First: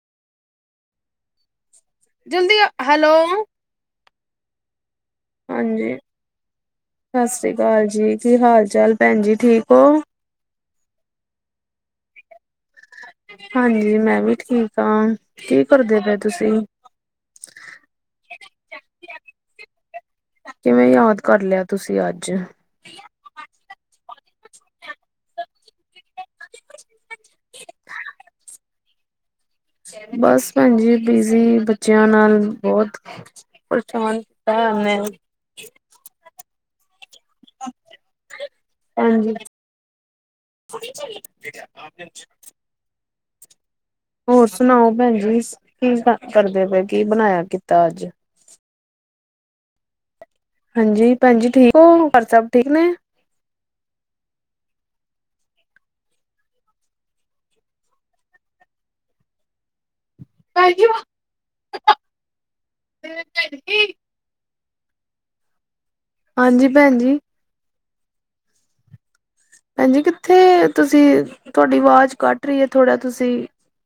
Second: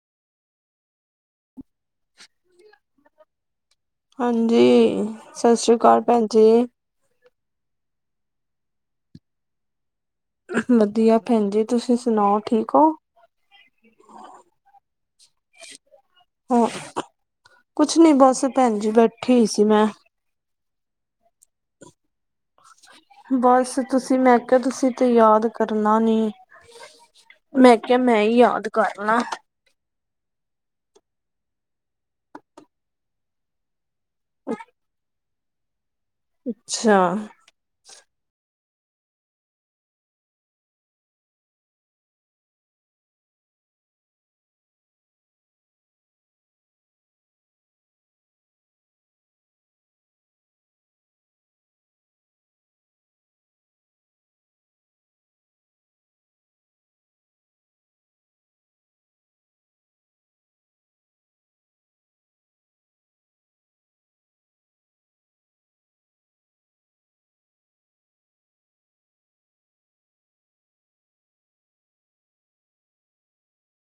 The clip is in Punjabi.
ਜਲਦੀ ਆ, ਹੈਲੋ ਹਾਂਜੀ, ਸਤਿ ਸ੍ਰੀ ਅਕਾਲ ਭੈਣ ਜੀ। ਸਤ ਸਰੀ ਅਕਾਲ ਜੀ ਕੀ ਹਾਲ-ਚਾਲ ਭੈਣ ਜੀ, ਠੀਕ ਹੋ? ਬਸ ਵੱਧੀਆ ਭੈਣ ਜੀ, ਤੁਸੀਂ ਸੁਣਾਓ ਠੀਕ ਓਂ? ਹਾਂਜੀ ਮੈਂ ਵੀ ਠੀਕ ਆ, ਕੀ ਕਰਦੇ ਪਏ ਤੁਸੀਂ? ਹਾਂ, ਕੁਛ ਨੀ ਬਸ ਭੈਣ ਜੀ ਬੈਠੀ ਸੀ ਮੈਂ। ਕਿਵੇਂ ਯਾਦ ਕਰ ਲੇਆ ਤੁਸੀਂ ਅੱਜ? ਬੱਸ ਤੁਸੀਂ ਮੈਂ ਕੇਆ ਤੁਸੀਂ 'ਤੇ ਯਾਦ ਕਰਨਾ ਨੀ। ਮੈਂ ਕੇਆ ਮੈਂ ਈ ਯਾਦ ਕਰ ਲਾ। ਬਸ ਭੈਣਜੀ ਬਿਜ਼ੀ ਬੱਚਿਆਂ ਨਾਲ ਬੋਤ। ਕੁਲਥ ਮੰਨੇ। ਅੱਛਾ। ਹਾਂਜੀ। ਅੱਛਾ ਜੀ। ਹੋਰ ਸੁਣਾਓ ਭੈਣ ਜੀ? ਕੀ ਕੰਮ ਕਰਦੇ ਪਏ ਕੀ ਬਣਾਇਆ ਕੀਤਾ ਅੱਜ? ਹਾਂਜੀ ਭੈਣਜੀ ਠੀਕ ਹੋ, ਘਰ ਸਭ ਠੀਕ ਨੇ? ਭੈਣ ਜੀ, ਹੋਰ ਸਭ ਠੀਕ ਹਾਂਜੀ, ਭੈਣ ਜੀ। ਭੈਣ ਜੀ, ਕਿੱਥੇ ਤੁਸੀਂ ਤੁਹਾਡੀ ਆਵਾਜ਼, ਕੱਟ ਰਹੀ ਹੈ। ਥੋੜਾ ਤੁਸੀਂ